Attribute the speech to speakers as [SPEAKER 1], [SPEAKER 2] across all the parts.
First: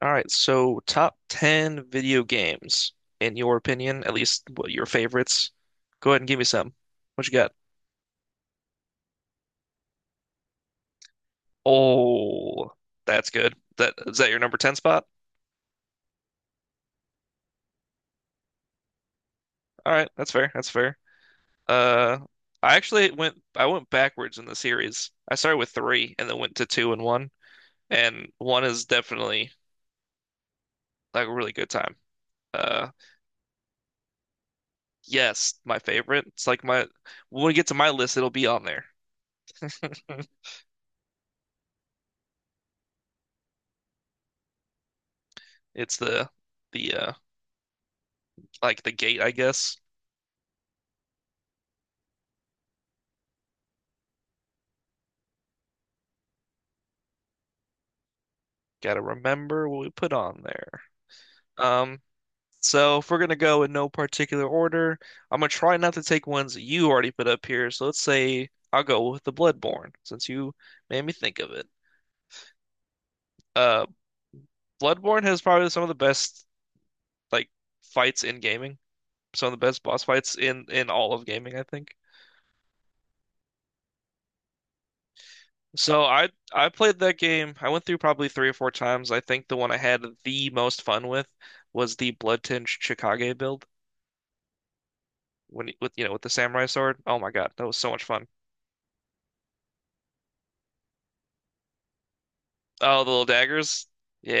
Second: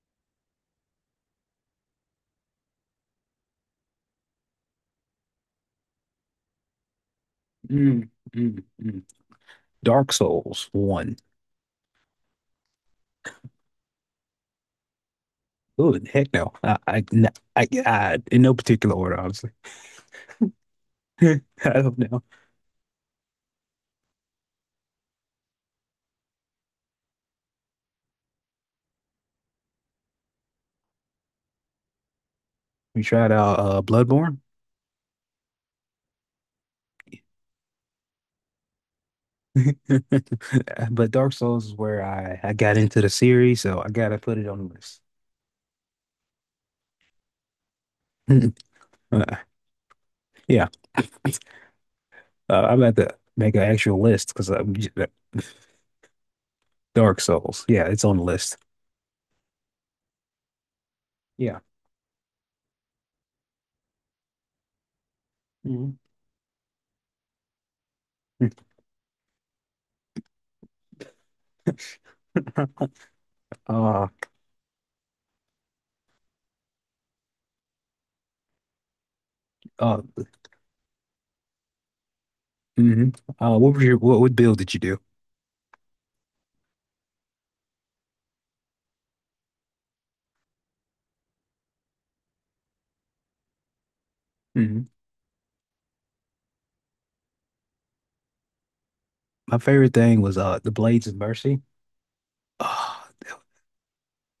[SPEAKER 1] All right, so top 10 video games, in your opinion, at least what your favorites. Go ahead and give me some. What you got?
[SPEAKER 2] Mm, mm, mm. Dark Souls one.
[SPEAKER 1] Oh, that's good. That is that your number 10 spot?
[SPEAKER 2] Oh, heck no. I, n- I- in no particular order, honestly.
[SPEAKER 1] All right, that's fair. That's fair.
[SPEAKER 2] I don't
[SPEAKER 1] Uh,
[SPEAKER 2] know.
[SPEAKER 1] I actually went I went backwards in the series. I started with 3 and then went to 2 and 1, and 1 is definitely like a really good time. Uh,
[SPEAKER 2] We tried out Bloodborne.
[SPEAKER 1] yes, my favorite. It's like my when we get to my list, it'll be on there.
[SPEAKER 2] But Dark Souls is where I got into the series, so I gotta put it on the list.
[SPEAKER 1] It's the like the gate,
[SPEAKER 2] Uh,
[SPEAKER 1] I guess.
[SPEAKER 2] yeah. Uh, I'm about to make an actual list because Dark Souls. Yeah, it's on the list.
[SPEAKER 1] Gotta remember what we put on there.
[SPEAKER 2] Yeah.
[SPEAKER 1] Um, so if we're gonna go in no particular order, I'm gonna try not
[SPEAKER 2] Mhm.
[SPEAKER 1] to take ones you already put up here. So let's say I'll go with the Bloodborne since you made me think of it. Uh,
[SPEAKER 2] Uh,
[SPEAKER 1] Bloodborne has probably some of the best like fights in gaming, some of the best
[SPEAKER 2] uh,
[SPEAKER 1] boss fights in all of gaming, I think.
[SPEAKER 2] mhm. What what build did you do?
[SPEAKER 1] So I played that game. I went through probably three or four times. I think the one I had the most fun with was the Bloodtinge Chickage build.
[SPEAKER 2] Mm-hmm.
[SPEAKER 1] When he- with you know with the samurai sword. Oh my God, that was so much fun.
[SPEAKER 2] My favorite thing was the Blades of Mercy.
[SPEAKER 1] Oh,
[SPEAKER 2] Oh,
[SPEAKER 1] the little daggers.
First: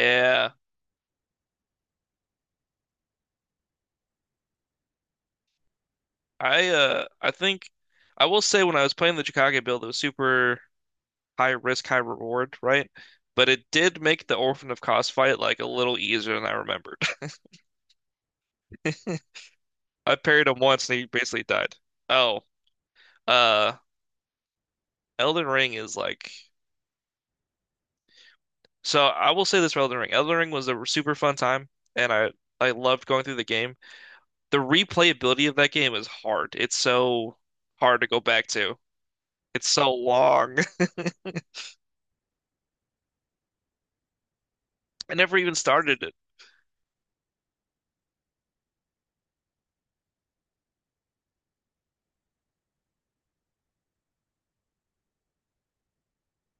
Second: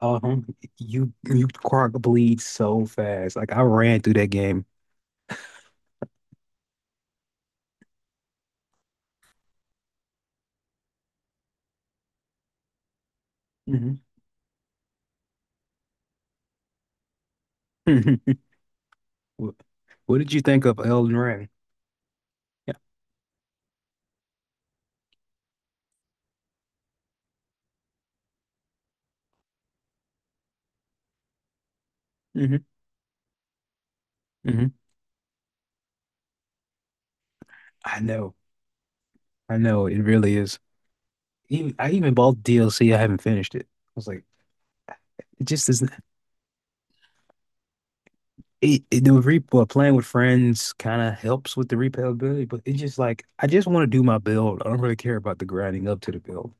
[SPEAKER 2] um, you Quark bleed so fast. Like I ran through that game.
[SPEAKER 1] I think I will say when I was playing the Chicago build, it was super high risk, high reward, right? But it
[SPEAKER 2] Hmm.
[SPEAKER 1] did make the Orphan of Kos fight like a little easier than I remembered.
[SPEAKER 2] Hmm. What,
[SPEAKER 1] I
[SPEAKER 2] what did you
[SPEAKER 1] parried him
[SPEAKER 2] think of
[SPEAKER 1] once and he
[SPEAKER 2] Elden
[SPEAKER 1] basically
[SPEAKER 2] Ring?
[SPEAKER 1] died. Oh,
[SPEAKER 2] Yeah.
[SPEAKER 1] uh, Elden Ring is like so. I will say this for Elden Ring. Elden Ring was a super fun time, and I
[SPEAKER 2] Hmm.
[SPEAKER 1] I loved going through the game. The
[SPEAKER 2] Hmm.
[SPEAKER 1] replayability of that game is hard. It's so
[SPEAKER 2] I
[SPEAKER 1] hard to go
[SPEAKER 2] know.
[SPEAKER 1] back to.
[SPEAKER 2] I
[SPEAKER 1] It's
[SPEAKER 2] know.
[SPEAKER 1] so
[SPEAKER 2] It really
[SPEAKER 1] long.
[SPEAKER 2] is. Even I even bought DLC. I haven't finished it. I was like,
[SPEAKER 1] I never
[SPEAKER 2] it
[SPEAKER 1] even
[SPEAKER 2] just isn't.
[SPEAKER 1] started.
[SPEAKER 2] It the re well, playing with friends kind of helps with the replayability, but it's just like I just want to do my build. I don't really care about the grinding up to the build.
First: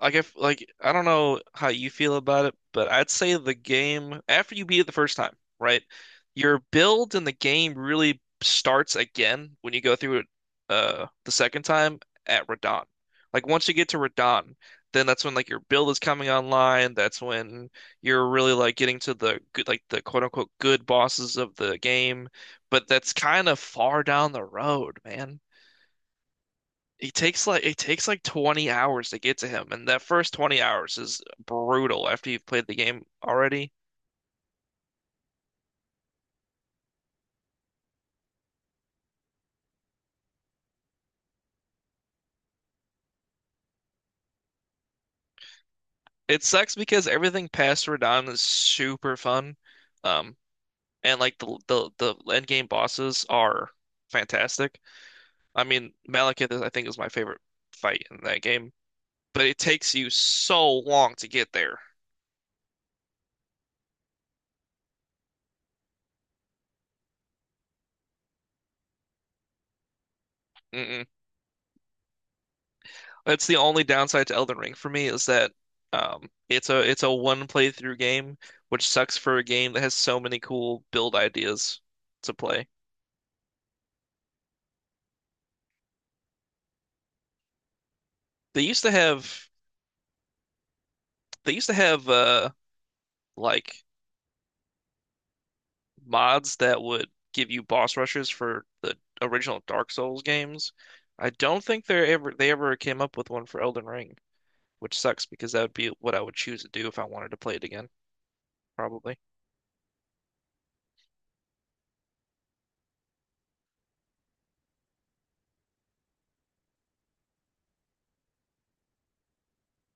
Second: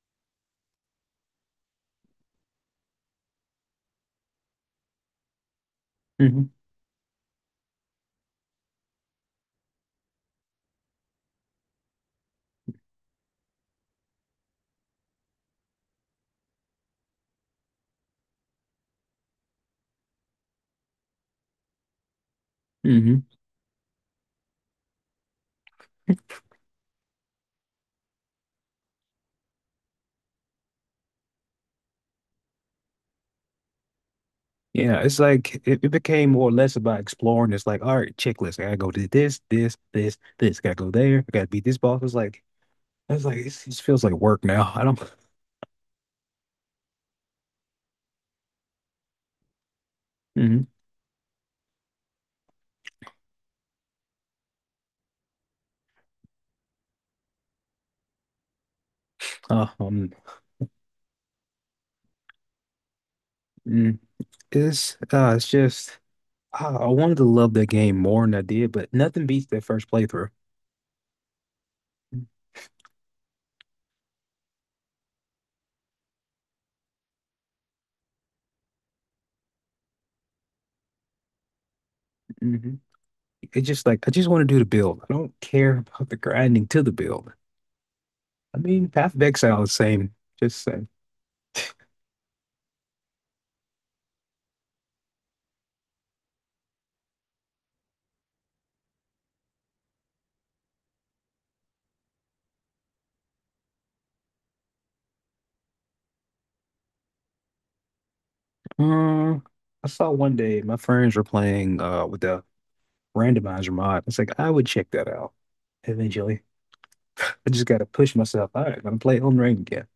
[SPEAKER 1] Like if like I don't know how you feel about it, but I'd say the game after you beat it the first time, right?
[SPEAKER 2] Hmm.
[SPEAKER 1] Your build in the game really starts again when you go through it the second time at Radahn. Like once you get to Radahn, then that's when like your build is coming online. That's when you're really like getting to the good like the quote unquote good bosses of the game. But that's
[SPEAKER 2] Hmm.
[SPEAKER 1] kind of far down the road, man. It takes like 20 hours to get to him, and that first 20 hours is brutal after you've played the game already.
[SPEAKER 2] Yeah, it's like it became more or less about exploring. It's like, all right, checklist. I gotta go to this. Gotta go there. I gotta beat this boss. It just feels like work now. I don't.
[SPEAKER 1] It sucks because everything past Radahn is super fun. Um,
[SPEAKER 2] Mm,
[SPEAKER 1] and like the end game bosses are fantastic. I mean, Malekith, I think, is my favorite fight in that game, but it
[SPEAKER 2] uh,
[SPEAKER 1] takes you
[SPEAKER 2] um,
[SPEAKER 1] so long to get there.
[SPEAKER 2] mm, it's just I wanted to love that game more than I did, but nothing beats that first playthrough.
[SPEAKER 1] Mm-mm. That's the only downside to Elden Ring for me is that it's a one playthrough game, which sucks for a game that has so many cool build ideas to play.
[SPEAKER 2] Hmm. It's just like I just want to do the build. I don't care about the grinding to the build. I
[SPEAKER 1] They used
[SPEAKER 2] mean,
[SPEAKER 1] to
[SPEAKER 2] Path of
[SPEAKER 1] have
[SPEAKER 2] Exile is the same. Just same.
[SPEAKER 1] they used to have like mods that would give you boss rushes for the original Dark Souls games. I don't think they ever came up with one for Elden Ring, which sucks because that would be what I would choose to do if I wanted to play it again, probably.
[SPEAKER 2] Um, I saw one day my friends were playing with the randomizer mod. It's like I would check that out eventually. I just got to push myself. All right, I'm gonna play Elden Ring again.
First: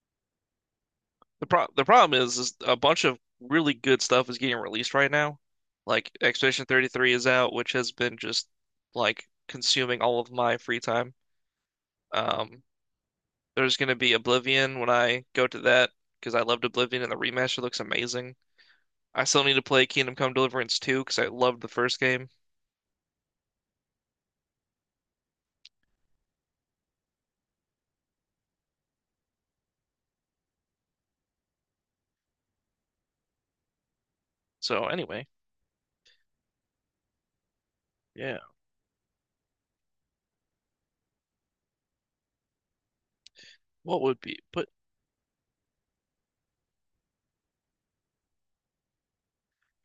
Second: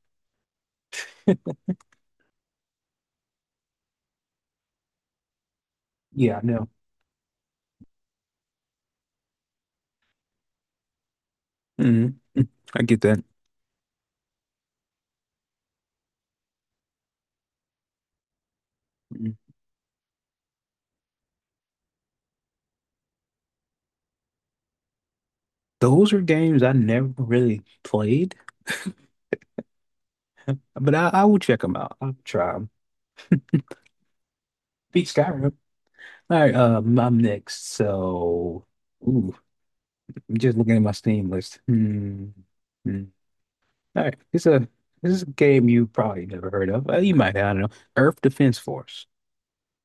[SPEAKER 1] The pro the problem is a bunch of really good stuff is getting released right now. Like
[SPEAKER 2] Yeah, I
[SPEAKER 1] Expedition
[SPEAKER 2] know.
[SPEAKER 1] 33 is out, which has been just like consuming all of my free time.
[SPEAKER 2] Mhm. Mm.
[SPEAKER 1] Um,
[SPEAKER 2] I get that.
[SPEAKER 1] there's gonna be Oblivion when I go to that because I loved Oblivion and the remaster looks amazing. I
[SPEAKER 2] Mhm.
[SPEAKER 1] still need to play Kingdom Come Deliverance 2 because I loved the first game.
[SPEAKER 2] Those are games I never really played, but I will check them out. I'll try them.
[SPEAKER 1] So
[SPEAKER 2] Beat
[SPEAKER 1] anyway,
[SPEAKER 2] Skyrim. All right, I'm next.
[SPEAKER 1] yeah,
[SPEAKER 2] So, ooh, I'm just looking at my Steam list. Hmm. Hmm.
[SPEAKER 1] what
[SPEAKER 2] All right,
[SPEAKER 1] would be
[SPEAKER 2] it's a
[SPEAKER 1] put
[SPEAKER 2] this is a game you probably never heard of. You might, I don't know. Earth Defense Force.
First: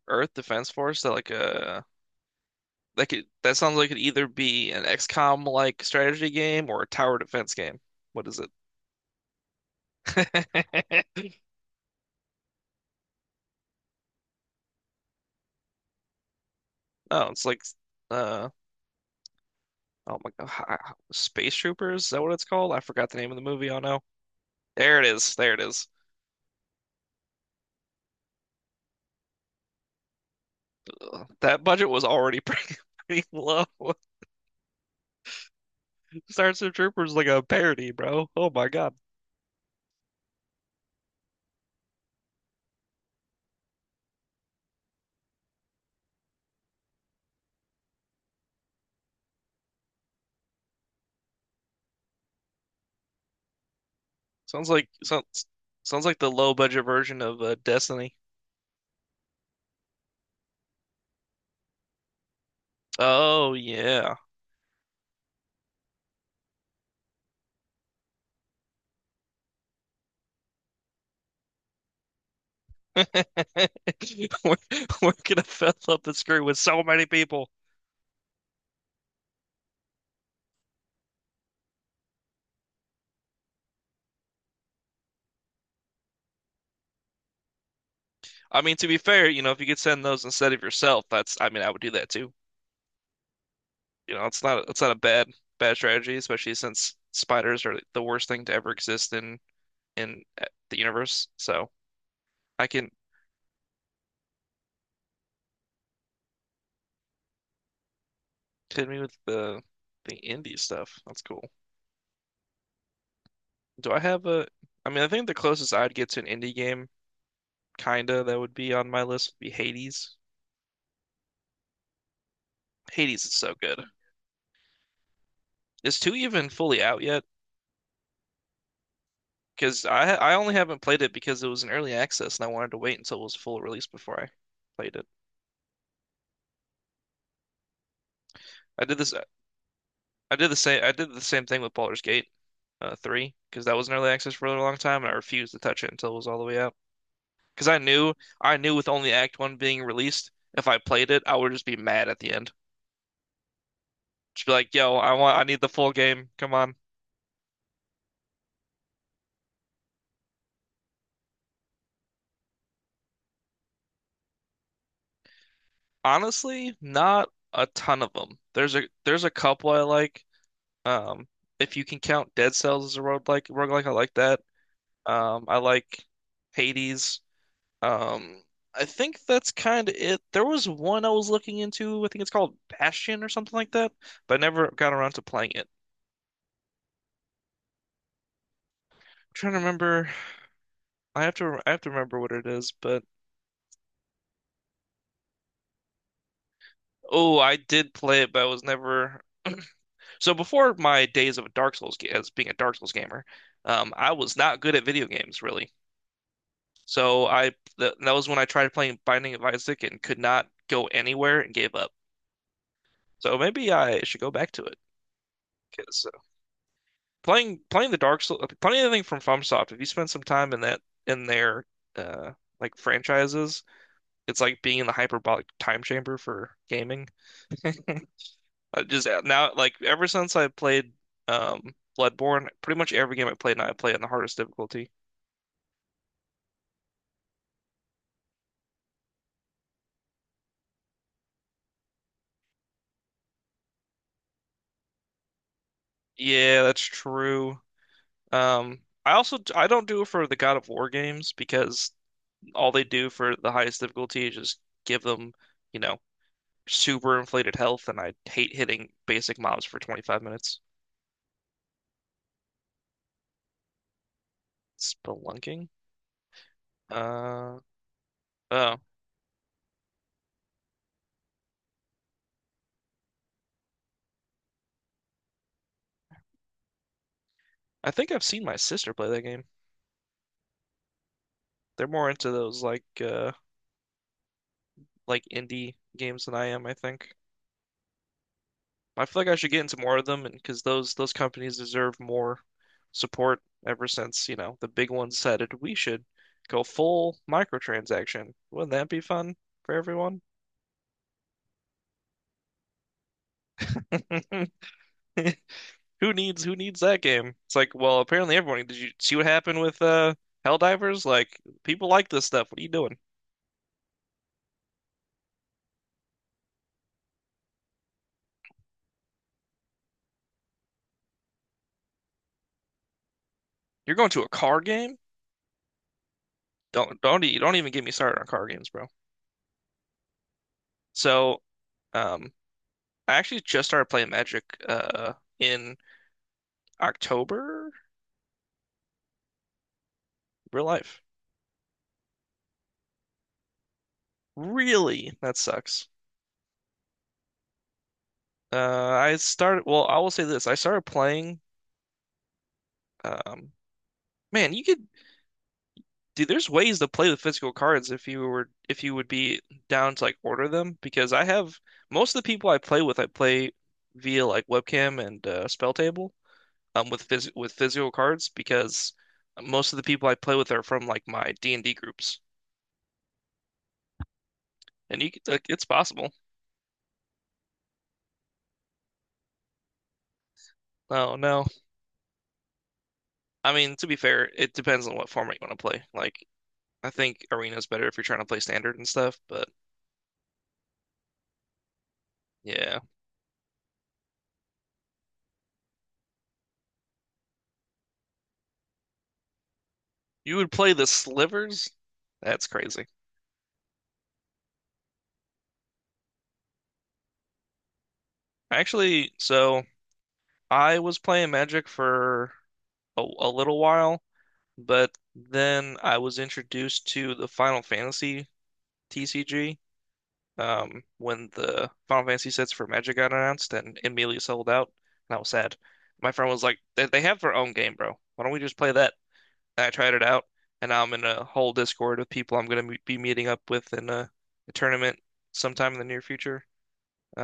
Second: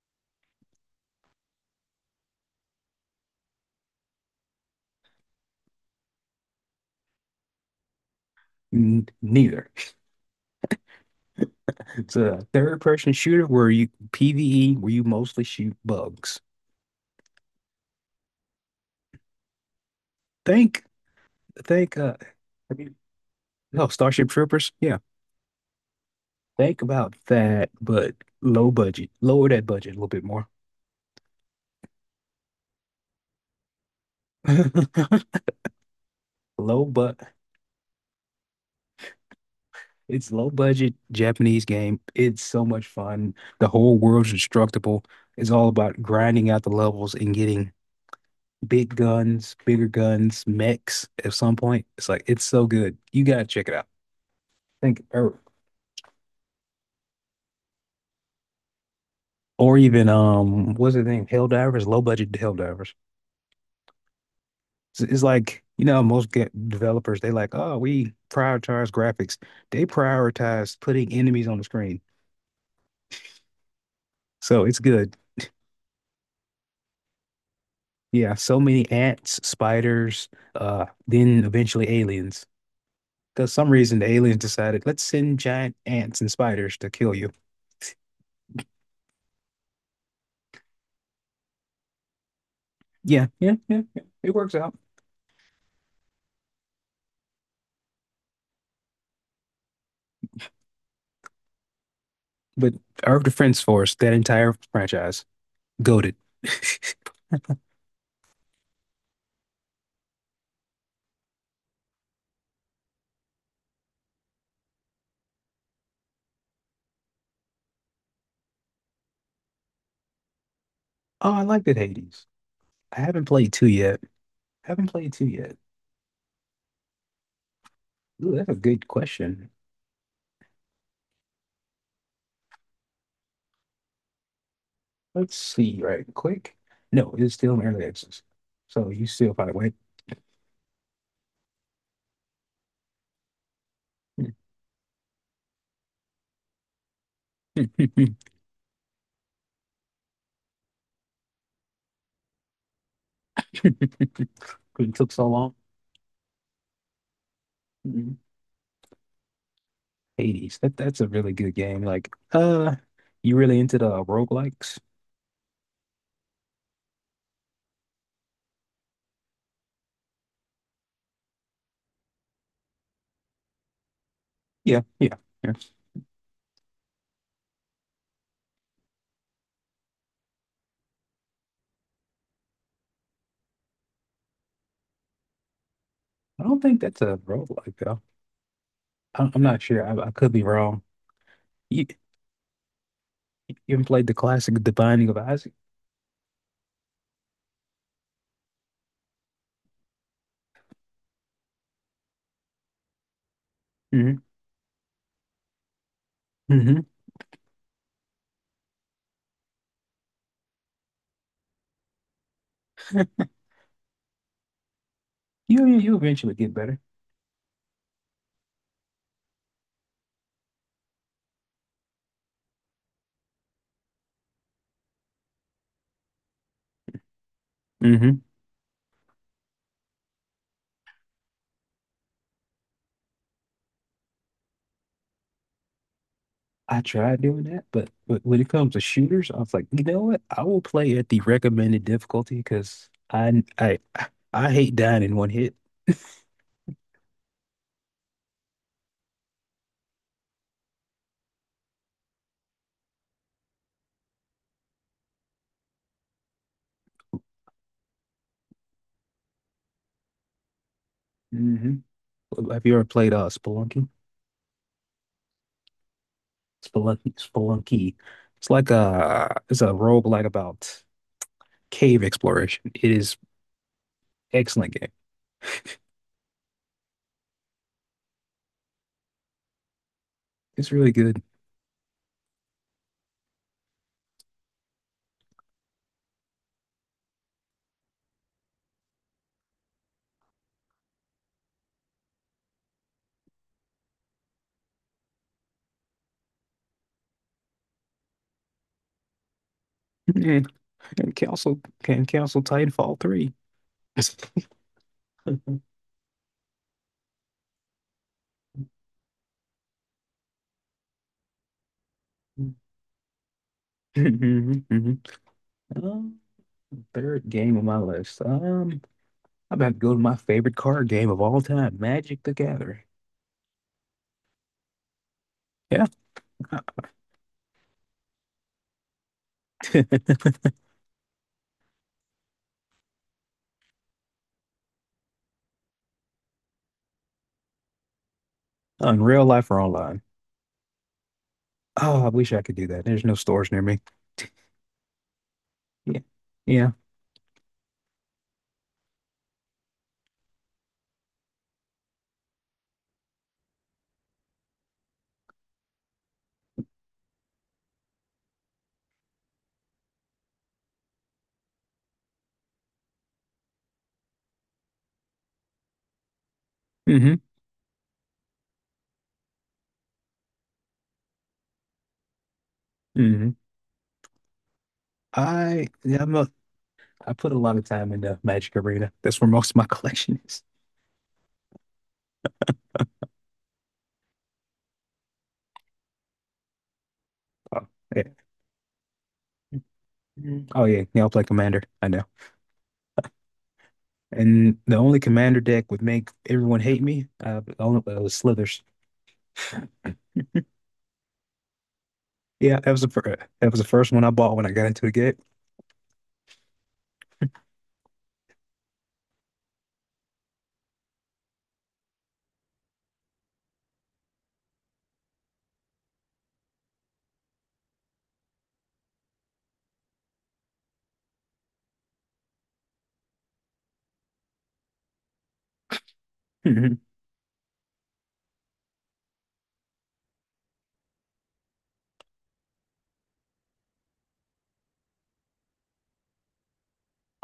[SPEAKER 1] Earth Defense Force, that like that could, that sounds like it could either be an XCOM like strategy game or a tower defense game. What is it?
[SPEAKER 2] N Neither. It's a third person shooter where you PvE, where you mostly shoot bugs.
[SPEAKER 1] Oh, it's like uh oh my God, hi-
[SPEAKER 2] Think
[SPEAKER 1] Space
[SPEAKER 2] think
[SPEAKER 1] Troopers, is that what it's called?
[SPEAKER 2] I
[SPEAKER 1] I
[SPEAKER 2] mean,
[SPEAKER 1] forgot the name of the movie. Oh
[SPEAKER 2] no,
[SPEAKER 1] no.
[SPEAKER 2] Starship Troopers. Yeah.
[SPEAKER 1] There it is. There it is.
[SPEAKER 2] Think about that, but low budget. Lower that budget a little bit more.
[SPEAKER 1] Ugh, that budget was already pretty, pretty low. Starship
[SPEAKER 2] Low
[SPEAKER 1] Troopers is
[SPEAKER 2] but
[SPEAKER 1] like a parody, bro. Oh my God.
[SPEAKER 2] It's low budget Japanese game. It's so much fun. The whole world's instructable. It's all about grinding out the levels and getting big guns, bigger guns, mechs at some point. It's like it's so good. You gotta check it out.
[SPEAKER 1] Sounds like
[SPEAKER 2] Think
[SPEAKER 1] sounds sounds like the low budget version of Destiny.
[SPEAKER 2] or even what's the name, hell divers low budget hell divers
[SPEAKER 1] Oh yeah.
[SPEAKER 2] it's like you know most developers they like, oh we prioritize graphics, they prioritize putting enemies on the screen,
[SPEAKER 1] We're,
[SPEAKER 2] so it's
[SPEAKER 1] we're
[SPEAKER 2] good.
[SPEAKER 1] gonna fill up the screen with so many people.
[SPEAKER 2] Yeah so many ants, spiders, then eventually aliens, because some reason the aliens decided let's send giant ants and spiders to kill you.
[SPEAKER 1] I mean, to be fair, you know, if you could send those instead of yourself, that's I mean, I would do that too.
[SPEAKER 2] Yeah.
[SPEAKER 1] You know,
[SPEAKER 2] It
[SPEAKER 1] it's
[SPEAKER 2] works out.
[SPEAKER 1] not a bad strategy, especially since spiders are the worst thing to ever exist in the universe. So I
[SPEAKER 2] But
[SPEAKER 1] can
[SPEAKER 2] Earth Defense Force, that entire franchise goaded.
[SPEAKER 1] hit me with the indie stuff. That's cool. Do I have a? I mean, I think the closest I'd get to an indie game, kinda, that would be on my list would be Hades.
[SPEAKER 2] Oh, I liked it, Hades. I
[SPEAKER 1] Hades
[SPEAKER 2] haven't
[SPEAKER 1] is
[SPEAKER 2] played
[SPEAKER 1] so
[SPEAKER 2] two
[SPEAKER 1] good.
[SPEAKER 2] yet. Haven't played two yet.
[SPEAKER 1] Is two even fully out yet?
[SPEAKER 2] Ooh, that's a good question.
[SPEAKER 1] Because I only haven't played it because it was an early access and I wanted to wait until it was full release before I played it.
[SPEAKER 2] Let's see right quick. No, it's still in early access.
[SPEAKER 1] I
[SPEAKER 2] So
[SPEAKER 1] did
[SPEAKER 2] you
[SPEAKER 1] this
[SPEAKER 2] still probably wait.
[SPEAKER 1] I did the same. I did the same thing with Baldur's Gate, three, because that was in early access for a really long time, and I refused to touch it until it was all the way out. Because I knew with only Act One being released, if I played it, I would just be mad at the end. Just be like,
[SPEAKER 2] 'Cause
[SPEAKER 1] "Yo,
[SPEAKER 2] it took
[SPEAKER 1] I
[SPEAKER 2] so
[SPEAKER 1] want, I
[SPEAKER 2] long.
[SPEAKER 1] need the full game. Come on."
[SPEAKER 2] Mhm. Hades. That that's a really good game. Like, you really into the roguelikes?
[SPEAKER 1] Honestly, not a ton of them. There's a couple I like. Um, if you can count Dead Cells as a roguelike, I like that.
[SPEAKER 2] Yeah, yeah, yeah.
[SPEAKER 1] I like Hades. Um, I think that's kind of it. There was one I was looking into. I think it's called Bastion or something like that, but I never got around to playing it. I'm
[SPEAKER 2] I don't think that's a roguelike though. I'm
[SPEAKER 1] trying to
[SPEAKER 2] not sure.
[SPEAKER 1] remember.
[SPEAKER 2] I could be wrong.
[SPEAKER 1] I have to. I have
[SPEAKER 2] You,
[SPEAKER 1] to remember what it is. But
[SPEAKER 2] you have played the classic, The Binding of Isaac?
[SPEAKER 1] oh, I did play it, but I was never. So before my days of a Dark Souls ga- as being a Dark Souls gamer, I
[SPEAKER 2] Hmm.
[SPEAKER 1] was not good at video games really.
[SPEAKER 2] Hmm.
[SPEAKER 1] So I th that was when I tried playing Binding of Isaac and could not go anywhere and gave up. So maybe I should go back to it
[SPEAKER 2] You
[SPEAKER 1] because
[SPEAKER 2] eventually get better.
[SPEAKER 1] playing the Dark Souls, playing anything from FromSoft. If you spend some time in that in their uh like franchises, it's like being in the hyperbolic time chamber for gaming.
[SPEAKER 2] Hmm.
[SPEAKER 1] I just now, like ever since I played um Bloodborne, pretty much every game I play now I play it in the hardest difficulty.
[SPEAKER 2] I tried doing that, but when it comes to shooters, I was like, you know what? I will play at the recommended difficulty because I I hate dying in one hit.
[SPEAKER 1] Yeah, that's true. I also I don't do it for the God of War games because all they do for the highest difficulty is just give them, you know, super inflated health, and I hate hitting basic mobs for 25 minutes.
[SPEAKER 2] Hmm. Have you ever played Spelunky?
[SPEAKER 1] Spelunking? Uh
[SPEAKER 2] Spelunky. It's like
[SPEAKER 1] oh.
[SPEAKER 2] a it's a roguelike about cave exploration. It is excellent game.
[SPEAKER 1] I think I've seen my sister play that game.
[SPEAKER 2] It's really good.
[SPEAKER 1] They're more into those like indie games than I am, I think. I feel like I should get into more of them and because those companies deserve more support ever since, you know, the big ones said decided we should go full microtransaction. Wouldn't that be fun for everyone?
[SPEAKER 2] And, and Council can Council Titanfall 3.
[SPEAKER 1] Who needs that game? It's like, well, apparently everyone. Did you see what happened with Helldivers? Like, people like this stuff. What are you doing?
[SPEAKER 2] Hmm. Third game on my list. I'm about to go to my favorite card game of all time, Magic the Gathering.
[SPEAKER 1] You're going to a card game?
[SPEAKER 2] Yeah.
[SPEAKER 1] Don't even get me started on card games, bro. So, um, I actually just started playing Magic in October,
[SPEAKER 2] On real life or online.
[SPEAKER 1] real life.
[SPEAKER 2] Oh, I wish I could do that. There's no stores near me.
[SPEAKER 1] Really? That sucks.
[SPEAKER 2] Yeah. Yeah.
[SPEAKER 1] Uh, I will say this: I started playing. Um, man, you could dude. There's ways to play with physical cards if you were if you would be down to like order them. Because I have most of the people I play with, I play via like webcam and spell table. um with
[SPEAKER 2] Mm-hmm.
[SPEAKER 1] phys with physical cards because most of the people I play with are from like my D&D groups.
[SPEAKER 2] Mm-hmm.
[SPEAKER 1] And you could, like, it's
[SPEAKER 2] I Yeah,
[SPEAKER 1] possible.
[SPEAKER 2] I put a lot of time into Magic Arena. That's where most of my collection is.
[SPEAKER 1] No, no. I mean, to be fair, it depends on what format you want to play. Like, I think Arena's
[SPEAKER 2] Oh,
[SPEAKER 1] better if you're
[SPEAKER 2] yeah.
[SPEAKER 1] trying to play standard and stuff, but
[SPEAKER 2] Mhm. Oh yeah, yeah, I play Commander. I know.
[SPEAKER 1] yeah.
[SPEAKER 2] And the only Commander deck would make everyone hate me. Was Slithers.
[SPEAKER 1] You would play the slivers? That's
[SPEAKER 2] Yeah,
[SPEAKER 1] crazy.
[SPEAKER 2] that was the first one I bought when I got into the game.
[SPEAKER 1] Actually, so I was playing Magic for a little while, but then I was introduced to the Final Fantasy TCG when the Final Fantasy sets for Magic got announced and immediately sold out, and I was sad. My friend was like, they have their own game, bro. Why don't we just play that? And I tried it out, and now I'm in a whole Discord with people I'm going to be meeting up with in a tournament sometime in the near future.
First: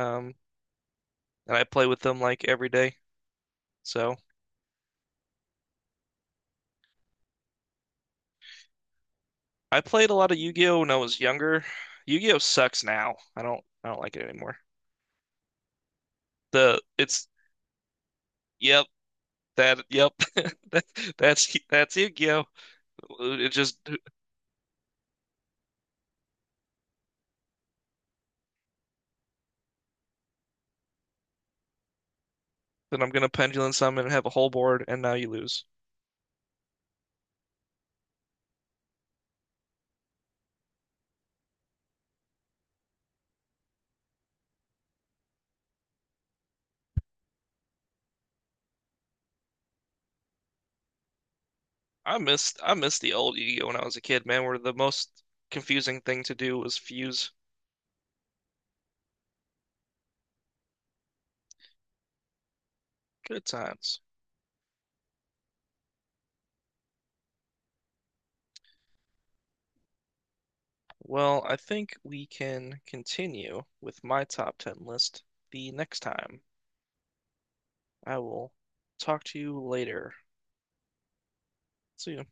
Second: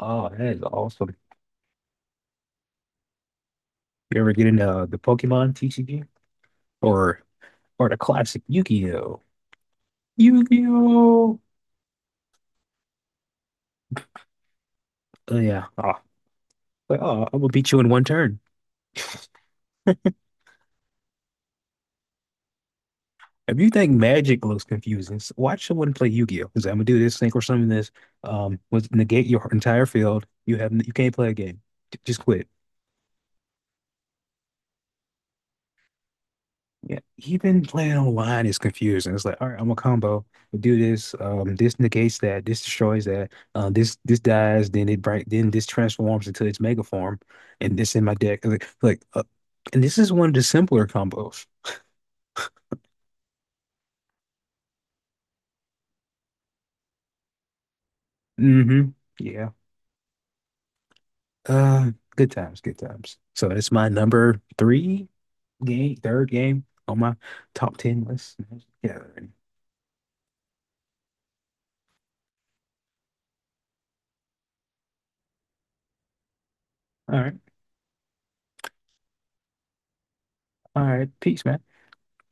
[SPEAKER 2] Oh, that is awesome.
[SPEAKER 1] and I play with them like every day. So
[SPEAKER 2] You ever get into the Pokemon TCG, or or the classic Yu-Gi-Oh?
[SPEAKER 1] I played a lot of Yu-Gi-Oh when I was
[SPEAKER 2] Yu-Gi-Oh!
[SPEAKER 1] younger. Yu-Gi-Oh sucks now. I don't like it anymore.
[SPEAKER 2] Oh yeah. Oh,
[SPEAKER 1] The
[SPEAKER 2] like, oh,
[SPEAKER 1] it's
[SPEAKER 2] I'm gonna beat you in one turn.
[SPEAKER 1] yep, that yep. That, that's that's Yu-Gi-Oh. It
[SPEAKER 2] If you
[SPEAKER 1] just
[SPEAKER 2] think Magic looks confusing, watch someone play Yu-Gi-Oh! Because I'm gonna do this thing or something. This, was negate your entire field. You have you can't play a game. Just quit.
[SPEAKER 1] then I'm gonna pendulum summon and have a whole board, and now you lose.
[SPEAKER 2] Yeah, even playing online is confusing. It's like, all right, I'm a combo. Do this. This negates that. This destroys that. This this dies. Then it break. Then this transforms into its mega form, and this in my deck. Like, and this is one of the simpler combos.
[SPEAKER 1] I missed the old Yu-Gi-Oh when I was a kid, man, where the most confusing thing to do was fuse.
[SPEAKER 2] Mm-hmm. Yeah. Uh, good times, good times.
[SPEAKER 1] Good
[SPEAKER 2] So that's my
[SPEAKER 1] times.
[SPEAKER 2] number three game, third game on my top ten list. Yeah.
[SPEAKER 1] Well, I think we can continue with my top 10 list the next time.
[SPEAKER 2] All right.
[SPEAKER 1] I will talk to you later.
[SPEAKER 2] All right. Peace, man.
[SPEAKER 1] See you.